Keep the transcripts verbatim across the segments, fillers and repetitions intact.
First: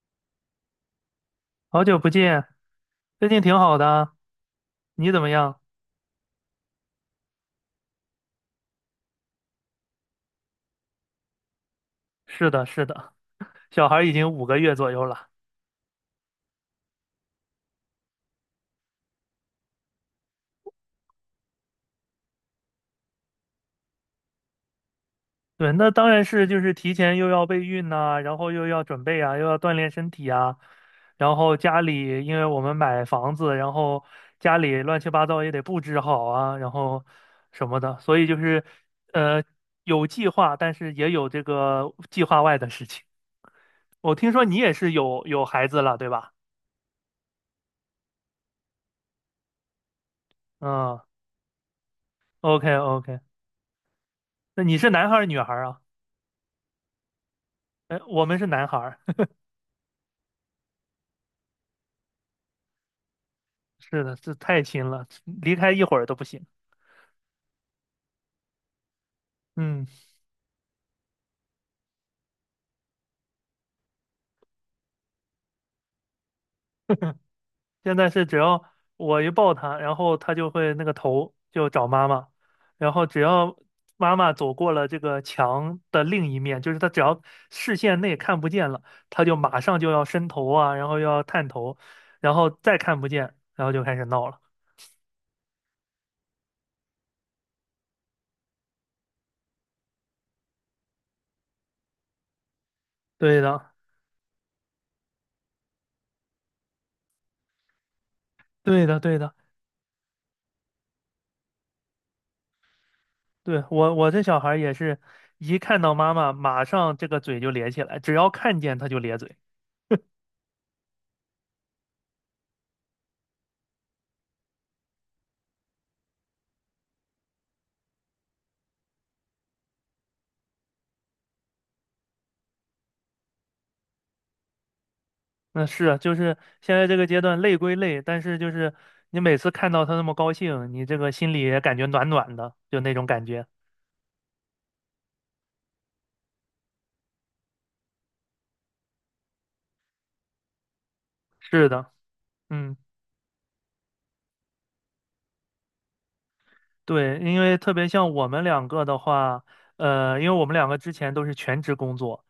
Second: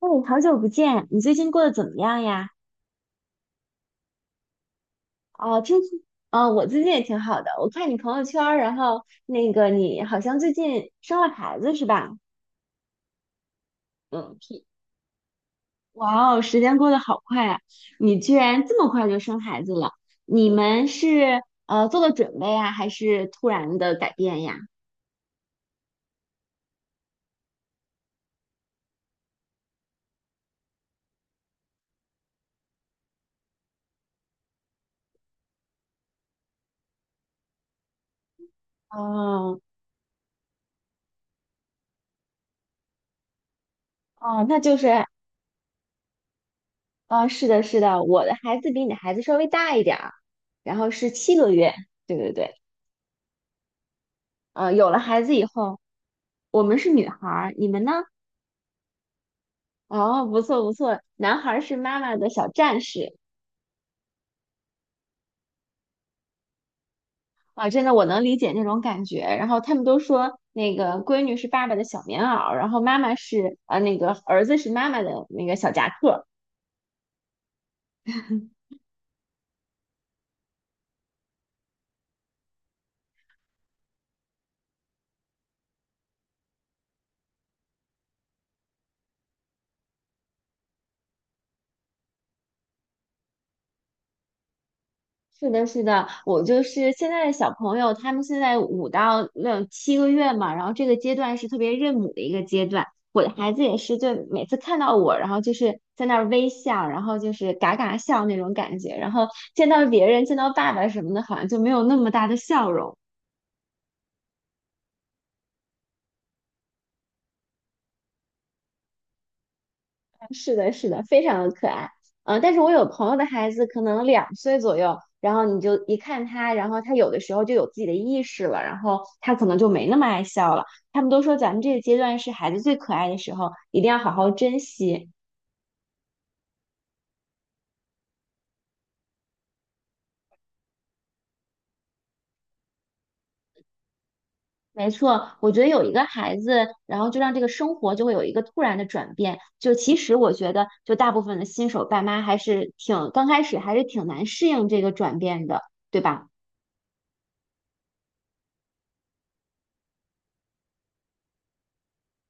哎，好久不见，你最近过得好怎么久不样见，呀？最近挺好的啊。你怎么样？哦，听说，哦，我最近也挺好的。我看你朋友圈儿然后那个你好像最近生了孩子是吧？是的，是的，小孩已经嗯，五个是。月左右了。哇哦，时间过得好快啊！你居然这么快就生孩子了？你们是呃做了准备啊，还是突然的改变呀？对，那当然是就是提前又要备孕呐、然后又要准备啊，又要锻炼身体啊，然后家里因为我们买房子，然后家里乱七八糟也得布置好啊，然后什么的，所以就是呃哦有计划，但是也有这个计划外的事情。我听说哦，你那也就是是有有孩子了，对吧？哦，是的，是的，我的孩子比你的孩子稍微大一点儿，然后嗯是七个月。对对对。，OK OK，那呃，你是有了男孩孩儿子女以孩儿啊？后，我们是女孩儿，你们呢？呃，我们是男孩儿。哦，不错不错，男孩儿是妈妈的小战士。 是的，是太亲了，离开一会儿都不行。啊，真的我能理解那种感觉。然后他们嗯。都说那个闺女是爸爸的小棉袄，然后妈妈是呃那个儿子是妈妈的那个小夹克。现在是只要我一抱他，然后他就会那个头就找妈妈，然后只要妈妈走过了这个墙的另一面，就是他只要视线内看不见了，他就马上就要伸头啊，然后又要探头，然后再看不见，然后就开始闹了。是的，是的，我就是现在的小朋友，他们现在五到六七个月嘛，然后这个阶段是特别认母的一个阶段。我的对孩子的，也是，就每次看到我，然后就是在那儿微笑，然后就是嘎嘎笑那种感对觉，的，然对后的。见到别人，见到爸爸什么的，好像就没有那么大的笑容。对，我我这小孩儿也是一看到妈妈，马上这个嘴就咧起来，只要看见他就咧嘴。是的，是的，非常的可爱。嗯，但是我有朋友的孩子可能两岁左右，然后你就一看他，然后他有的时候就有自己的意识了，然后他可能就没那么爱笑了。他们都说咱们这个阶段是孩子最可爱的时候，一定要好好珍惜。那是啊，就是现在这个阶段累归累，但是就是你每次看到他那么高兴，你这个心里也感觉暖暖的，就那种感觉。没错，我觉得有一个孩子，然后就让这个生活就会有一个突然的转变。就其实我觉得，就大部分的是新手的，爸妈还是嗯。挺刚开始还是挺难适应这个转变的，对吧？对，因为特别像我们两个的话，呃，因为我们两个之前都是全职工作，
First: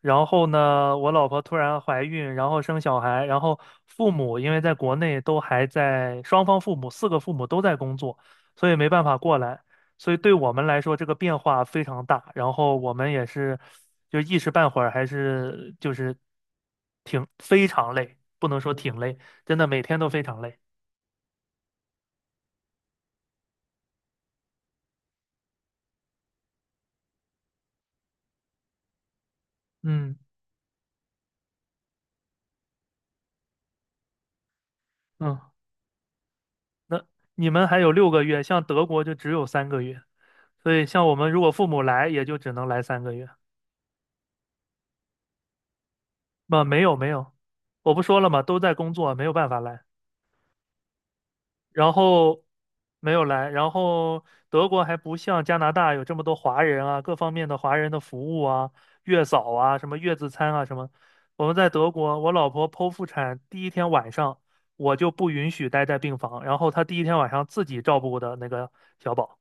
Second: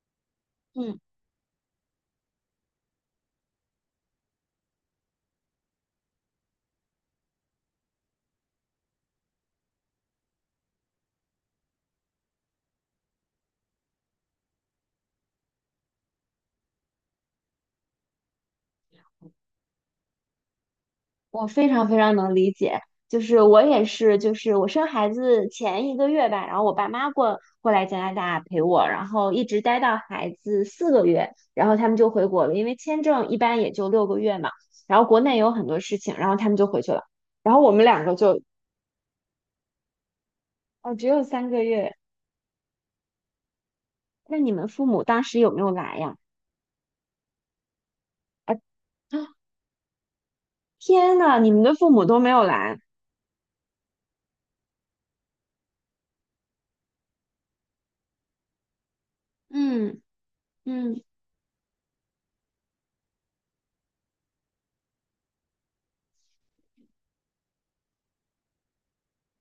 然后呢，嗯。我老婆突然怀孕，然后生小孩，然后父母因为在国内都还在，双方父母四个父母都在工作，所以没办法过来，所以对我们来说这个变化非常大，然后我们也是就一时半会儿还是就是挺非常累，不能说挺累，真的每天都非常累。我非常非常能理解，就是我也是，就是我生孩子前一个月吧，然后我爸妈过过来加拿大陪我，然后一直待到嗯孩子四个月，然后他们就回国了，因为签证一般也就六个月嘛，然后国内嗯。有很多事情，然后他们就回去那了，你然后们我还们有两六个个就。月，像德国就只有三个月，所以哦，只像我有们如三果个父母月，来，也就只能来三个月。那你们父母当时有没有来呀？不，没有没有，我不说了嘛，啊，都在工作，没有 办法来。天呐，你们的父然母都没后有来。没有来，然后德国还不像加拿大有这么多华人啊，各方面的华人的服务啊，月嫂啊，什么嗯月子餐啊，什么。嗯，我们在德国，我老婆剖腹产第一天晚上，我就不允许待在病房，然后她第一天晚上自己照顾的那个小宝。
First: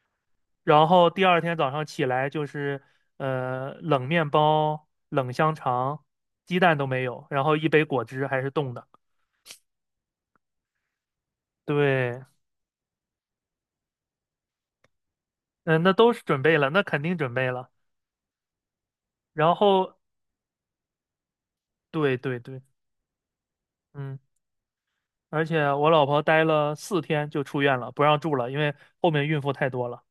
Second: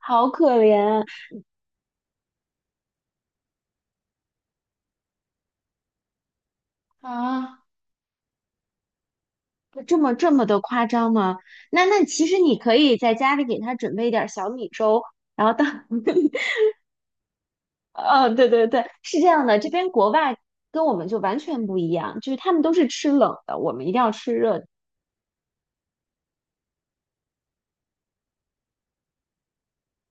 好可然怜后第二天早上起来就是呃冷面包、冷香肠，鸡蛋都没有，然后啊。一杯果汁还是冻的。这么这么的夸张吗？那那对，其实你可以在家里给他准备一点儿小米粥，然后嗯、当，那都是 准备了，那肯定准备了。嗯、对对对，是这样然的，这边后国外跟我们就完全不一对样，就是对他对，们都是吃冷的，我们一定要嗯，吃热的。而且我老婆待了四天就出院了，不让住了，因为后面孕妇太多了。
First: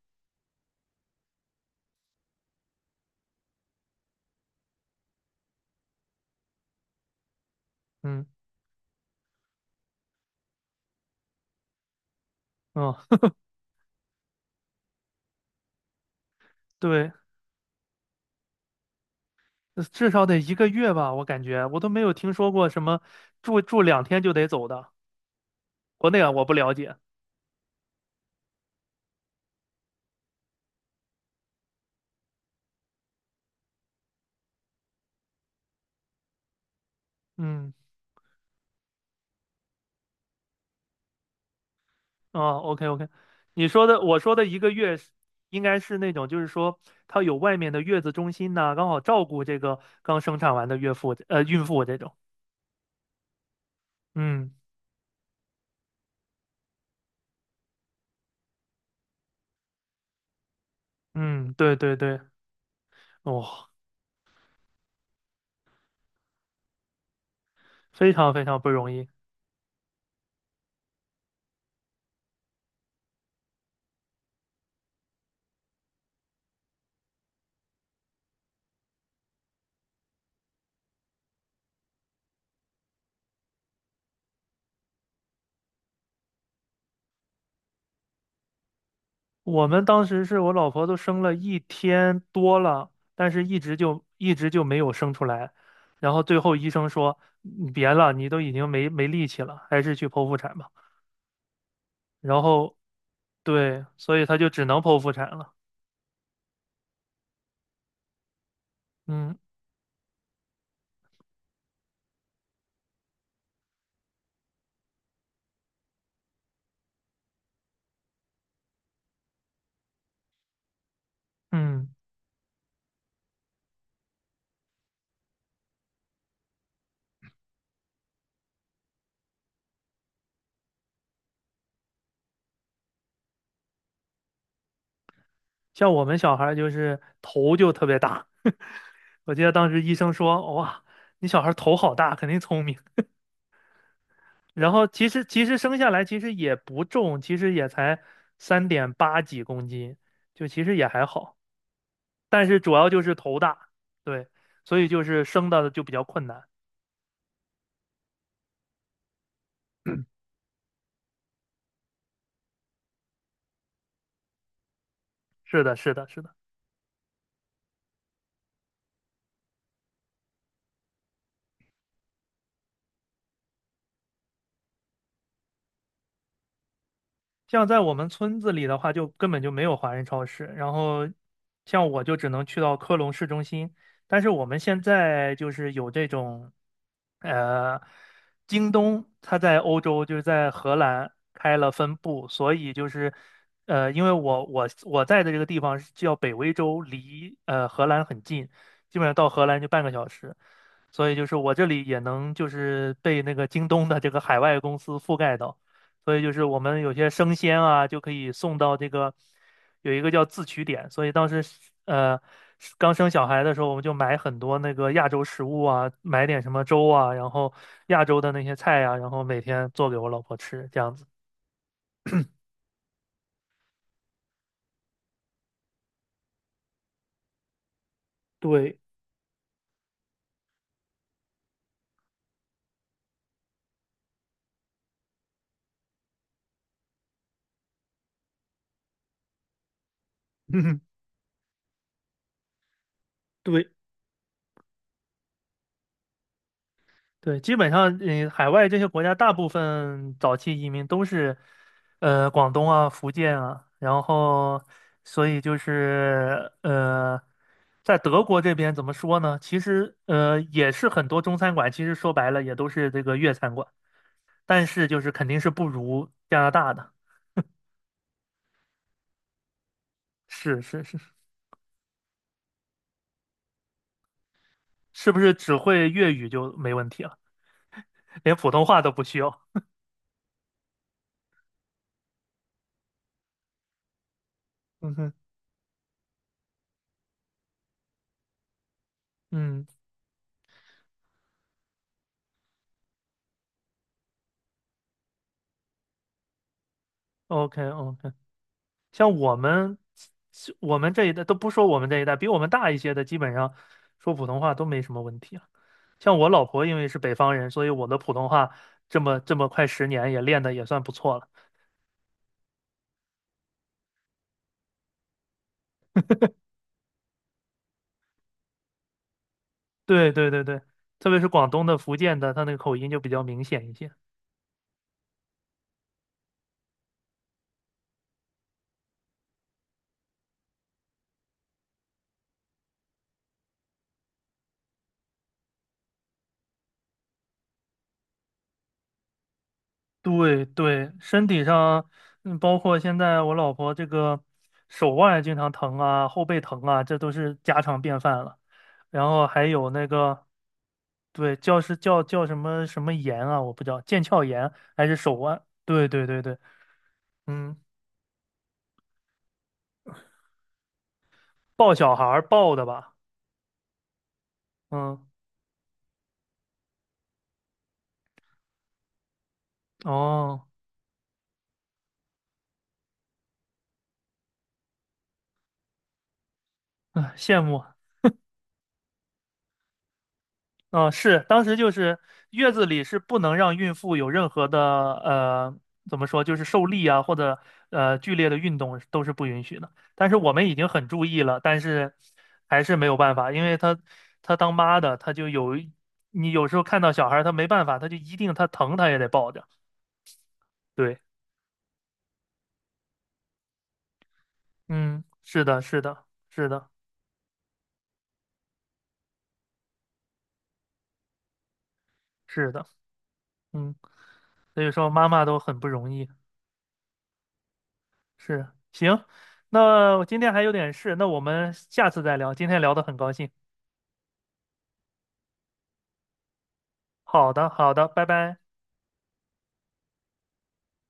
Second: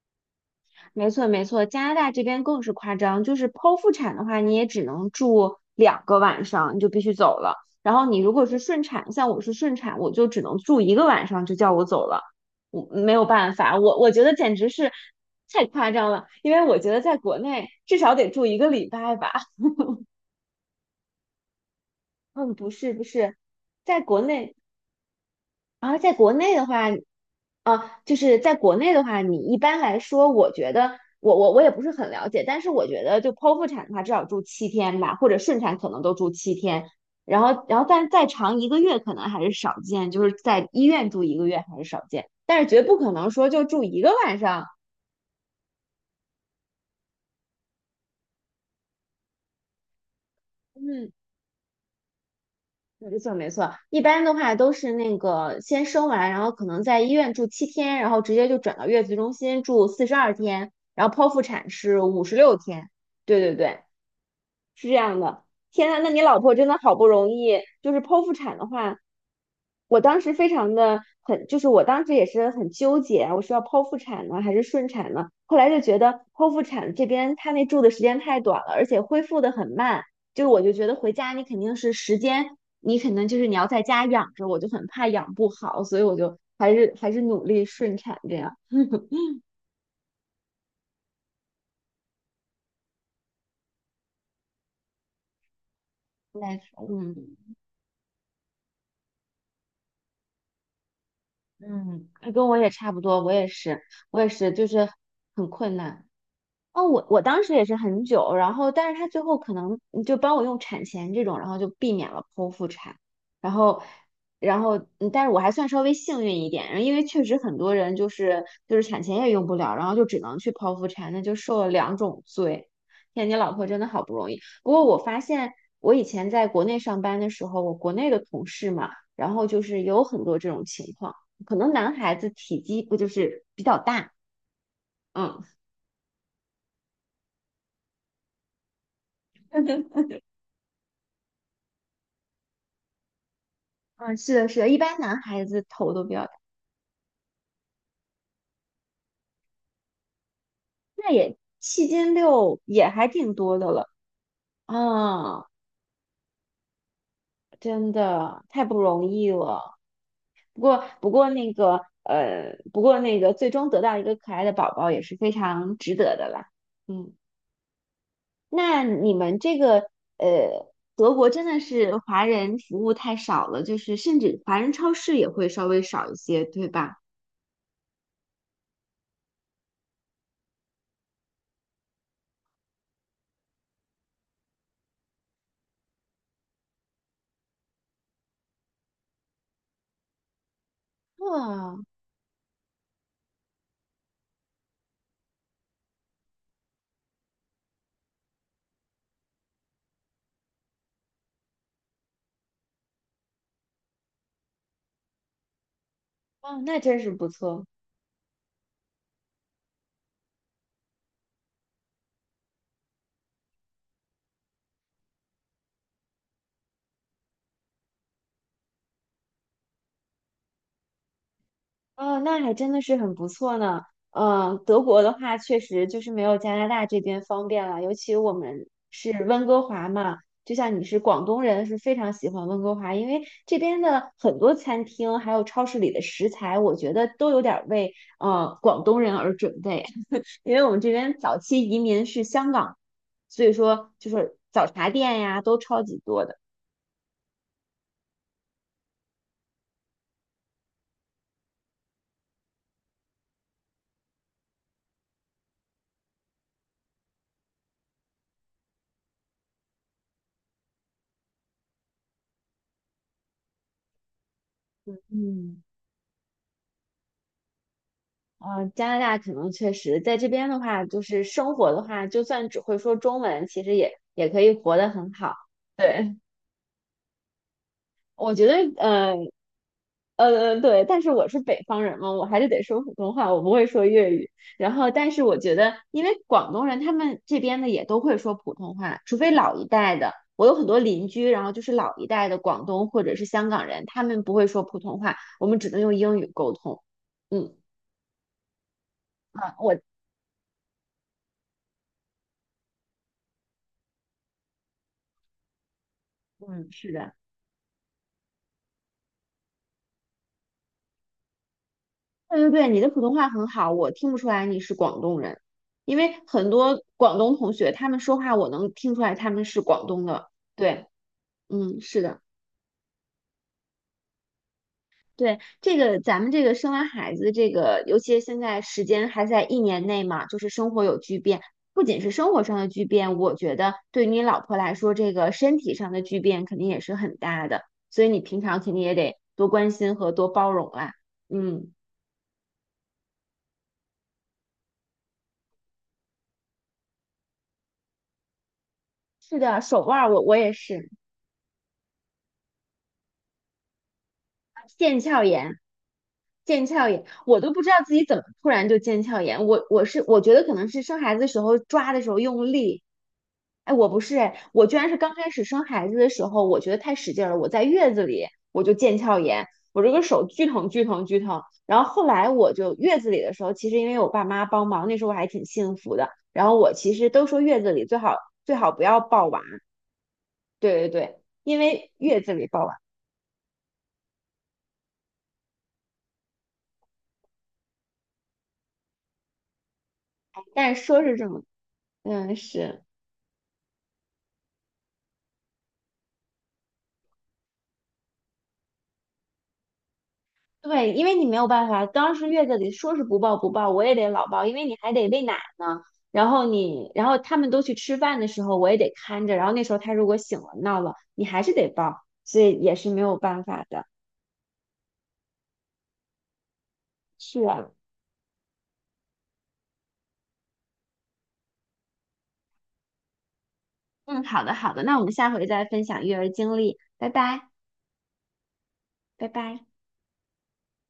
没错，没错，加拿大这边更是夸张，就是剖腹产的话，你也只能住两个晚上，你就必须走了。然后你嗯如果是顺产，像我是顺产，我就只能住一个晚上，就叫我走了，我没嗯。有办法，我我觉得简直是太夸张了，因为 我觉得对，在国内至少得住一个礼拜吧。呃至少得一个月吧，我感觉我都没有听说嗯，过不什是么不是，住住在两天国就得内，走的，然后国在内啊国我不内的了话，解。啊，就是在国内的话，你一般来说，我觉得我我我也不是很了解，但是我觉得就剖腹产的话，至少住七天吧，或者顺产可能都住七天，然后嗯。然后但再长一个月可能还是少见，就是在医院住一个月还是少见，哦但是绝，OK 不 OK，可能说就你住说的一个我说晚的一上。个月是应该是那种，就是说它有外面的月子中心呐、刚好照顾这个刚生产完的岳嗯，妇呃孕妇这种。没错没错，一般的嗯话都是那个先生完，然后可能在医院住七天，然后直接就转到月子中心住四十二天，然后剖腹嗯，产对对是对。五十六天。对对哦，对，是这样的，天呐，那你老婆真的好不容易，就是非剖常腹非产常的不容话，易。我当时非常的很，就是我当时也是很纠结啊，我是要剖腹产呢还是顺产呢？后来就觉得剖腹产这边他那住的时间太短了，而且恢复的很慢，就是我就觉得回家你肯定是时间，你可能就是你要在家养着，我就很怕养不好，所以我就还是还是努力顺产这样。我们当时是我老婆都生了一天多了，但是一直就一直就没有生出来，然后最 后来医生嗯，说你别了，你都已经没没力气了，还是去剖腹产吧。嗯，然跟我也后差不多，我也是，对，所我以也她就是，只就能是剖腹产很了。困难。哦，我我当时也是很久，然后但是他最后嗯，可能嗯就帮我用产前这种，然后就避免了剖腹产，然后然后嗯但是我还算稍微幸运一点，然后因为确实很多人就是就是产前也用不了，然后就只能去剖腹产，那就受了嗯，两种罪。天，你老婆真的好不容易。不过我发现我以前在国内上班的时候，我国内的同事嘛，然后就是有很多这种情况，可能男孩子体积不就是比较大。嗯。像我们小孩儿就是头就特别大，我记得当时医生说，哇，你小孩儿头好大，肯定聪明。嗯，是的，是的，然一后般其男实其孩实子生下头都来比其较大，实也不重，其实也才三点八几公斤，就其实也还那好。也七斤但是六主也要就还是挺头多大，的了。对，所以就是啊，生的就比较困难。真的太不容易了。不过，不过那个，呃，不过那个，最终得到一个可爱的宝宝也是非是的，常是值的，得是的的。啦。嗯，那你们这个，呃，德国真的是华人服务太少了，就是甚至华人超市也会稍微少一些，对吧？像在我们村子里的话，就根本就没有华人超市。然后，像我就只能去到科隆市中心。但是我们现在就是有这种，呃，京东它在欧洲就是在荷兰开了哇，分部，所以就是，呃，因为我我我在的这个地方是叫北威州，离呃荷兰很近，基本上到荷兰就半个小时。所以就是我这里也能就是被那个京东的这个海外公司覆盖到。所以就是我哦，那们有真些是不生鲜错。啊，就可以送到这个有一个叫自取点，所以当时呃刚生小孩的时候，我们就买很多那个亚洲食物啊，买点什么粥啊，然后亚洲的那些菜啊，然后每天做给我老婆吃，这样子。哦，那还真的是很不错呢。嗯，德国的话确实就是没有加拿大这边方便了，尤其我们对，是温哥华嘛，就像你是广东人，是非常喜欢温哥华，因为这边的很多餐厅还有超市里的食材，我觉得都有点儿为呃广东人而准备，因为我们这 边早期移民是香港，所以对，说就是早茶店呀都超级多的。对，基本上，嗯，海外这些国家大部分早期移民都是，呃，广东啊、福建啊，然后，所以就是，呃，在德国这边怎么说呢？其实，呃，也是很多中餐馆，其实说白了也都是这个粤餐馆，但是就是肯定是嗯。不如加拿大的。呃，加拿大可能确实在这边的是是话，是，就是生活的话，就算只会说中文，其实也也可以活得是很不是好。只会粤对，语就没问题了？我连觉普得，通话都不呃需要？呃，对，但是我是北方人嘛，我还是得说普通话，我不会说粤语。然后，嗯但哼，是我觉得，因为广东人他们这边的也都会说普通话，除非老嗯一代的，我有很多邻居，然后就是老一代的广东或者是香港人，他们不会说普通话，我们只能用英语沟通。嗯，，OK OK。像我啊，我，们我们这一代都不说我们这一代，比我们大一些的，基本上说普通话都没什么问题啊。像我老婆嗯，因为是是的。北方人，所以我的普通话这么这么快十年也练的也算不错了。对对对，你的普通话很好，我听不出来你是广东人，因为很多广东同学他们说话，我能听出来他们是广东对对的。对对，对，特别是广东的、嗯，福是建的，的，他那个口音就比较明显一些。对，这个咱们这个生完孩子，这个尤其现在时间还在一年内嘛，就是生活有巨变，不仅是生活上的巨变，我觉得对于你老婆来说，这个身体上的巨变肯定也是很大的，所以你平常肯定也得多关心和多对包容对，啦。身体嗯，上，嗯，包括现在我老婆这个手腕经常疼啊，后背疼啊，这都是家常便饭了。然后是还的，有手那腕儿我个，我也是对，叫是叫叫什么什么炎啊，我不知道，腱鞘炎还是腱手鞘腕？炎。对对对对，腱鞘炎，我都嗯，不知道自己怎么突然就腱鞘炎。我我是我觉得可能是生孩子的时候抱抓小的孩时候儿用抱的力，吧？哎，我不是哎，我居然是嗯，刚开始生孩子的时候，我觉得太使劲了，我在月子里我就腱鞘炎，我这个手哦，巨疼巨疼巨疼。然后后来我就月子里的时候，其实因为我爸妈帮忙，那时候我还挺幸福的。然后我其实唉都羡说月慕。子里最好最好不要抱娃，对对嗯，对，是，当时因就为是月子里月子抱娃，里是不能让孕妇有任何的呃，怎么说，就是受力啊，或者呃剧烈的运动都是不允许的。但是我们已经但是很说注是意这了，么，但是嗯还是是。没有办法，因为她她当妈的，她就有你有时候看到小孩儿，她没办法，她就一定她疼，她也得抱着。对，对，因为你没有办法，当时月子里说是不抱不抱，我也得老抱，因为你还嗯，得喂奶是的，是呢。的，然后是的，你，然后他们都去吃饭的时候，我也得看着。然后那时候他如果醒了闹了，你还是得抱，所是以的，也是没有办法嗯，的。所以说妈妈都很不容易。是啊，是，行，那我今天还有点事，那我们下次再聊。今天聊得很高兴。嗯，好的好的，那我们下回再分享育儿经历，拜好拜，的，好的，拜拜。拜拜。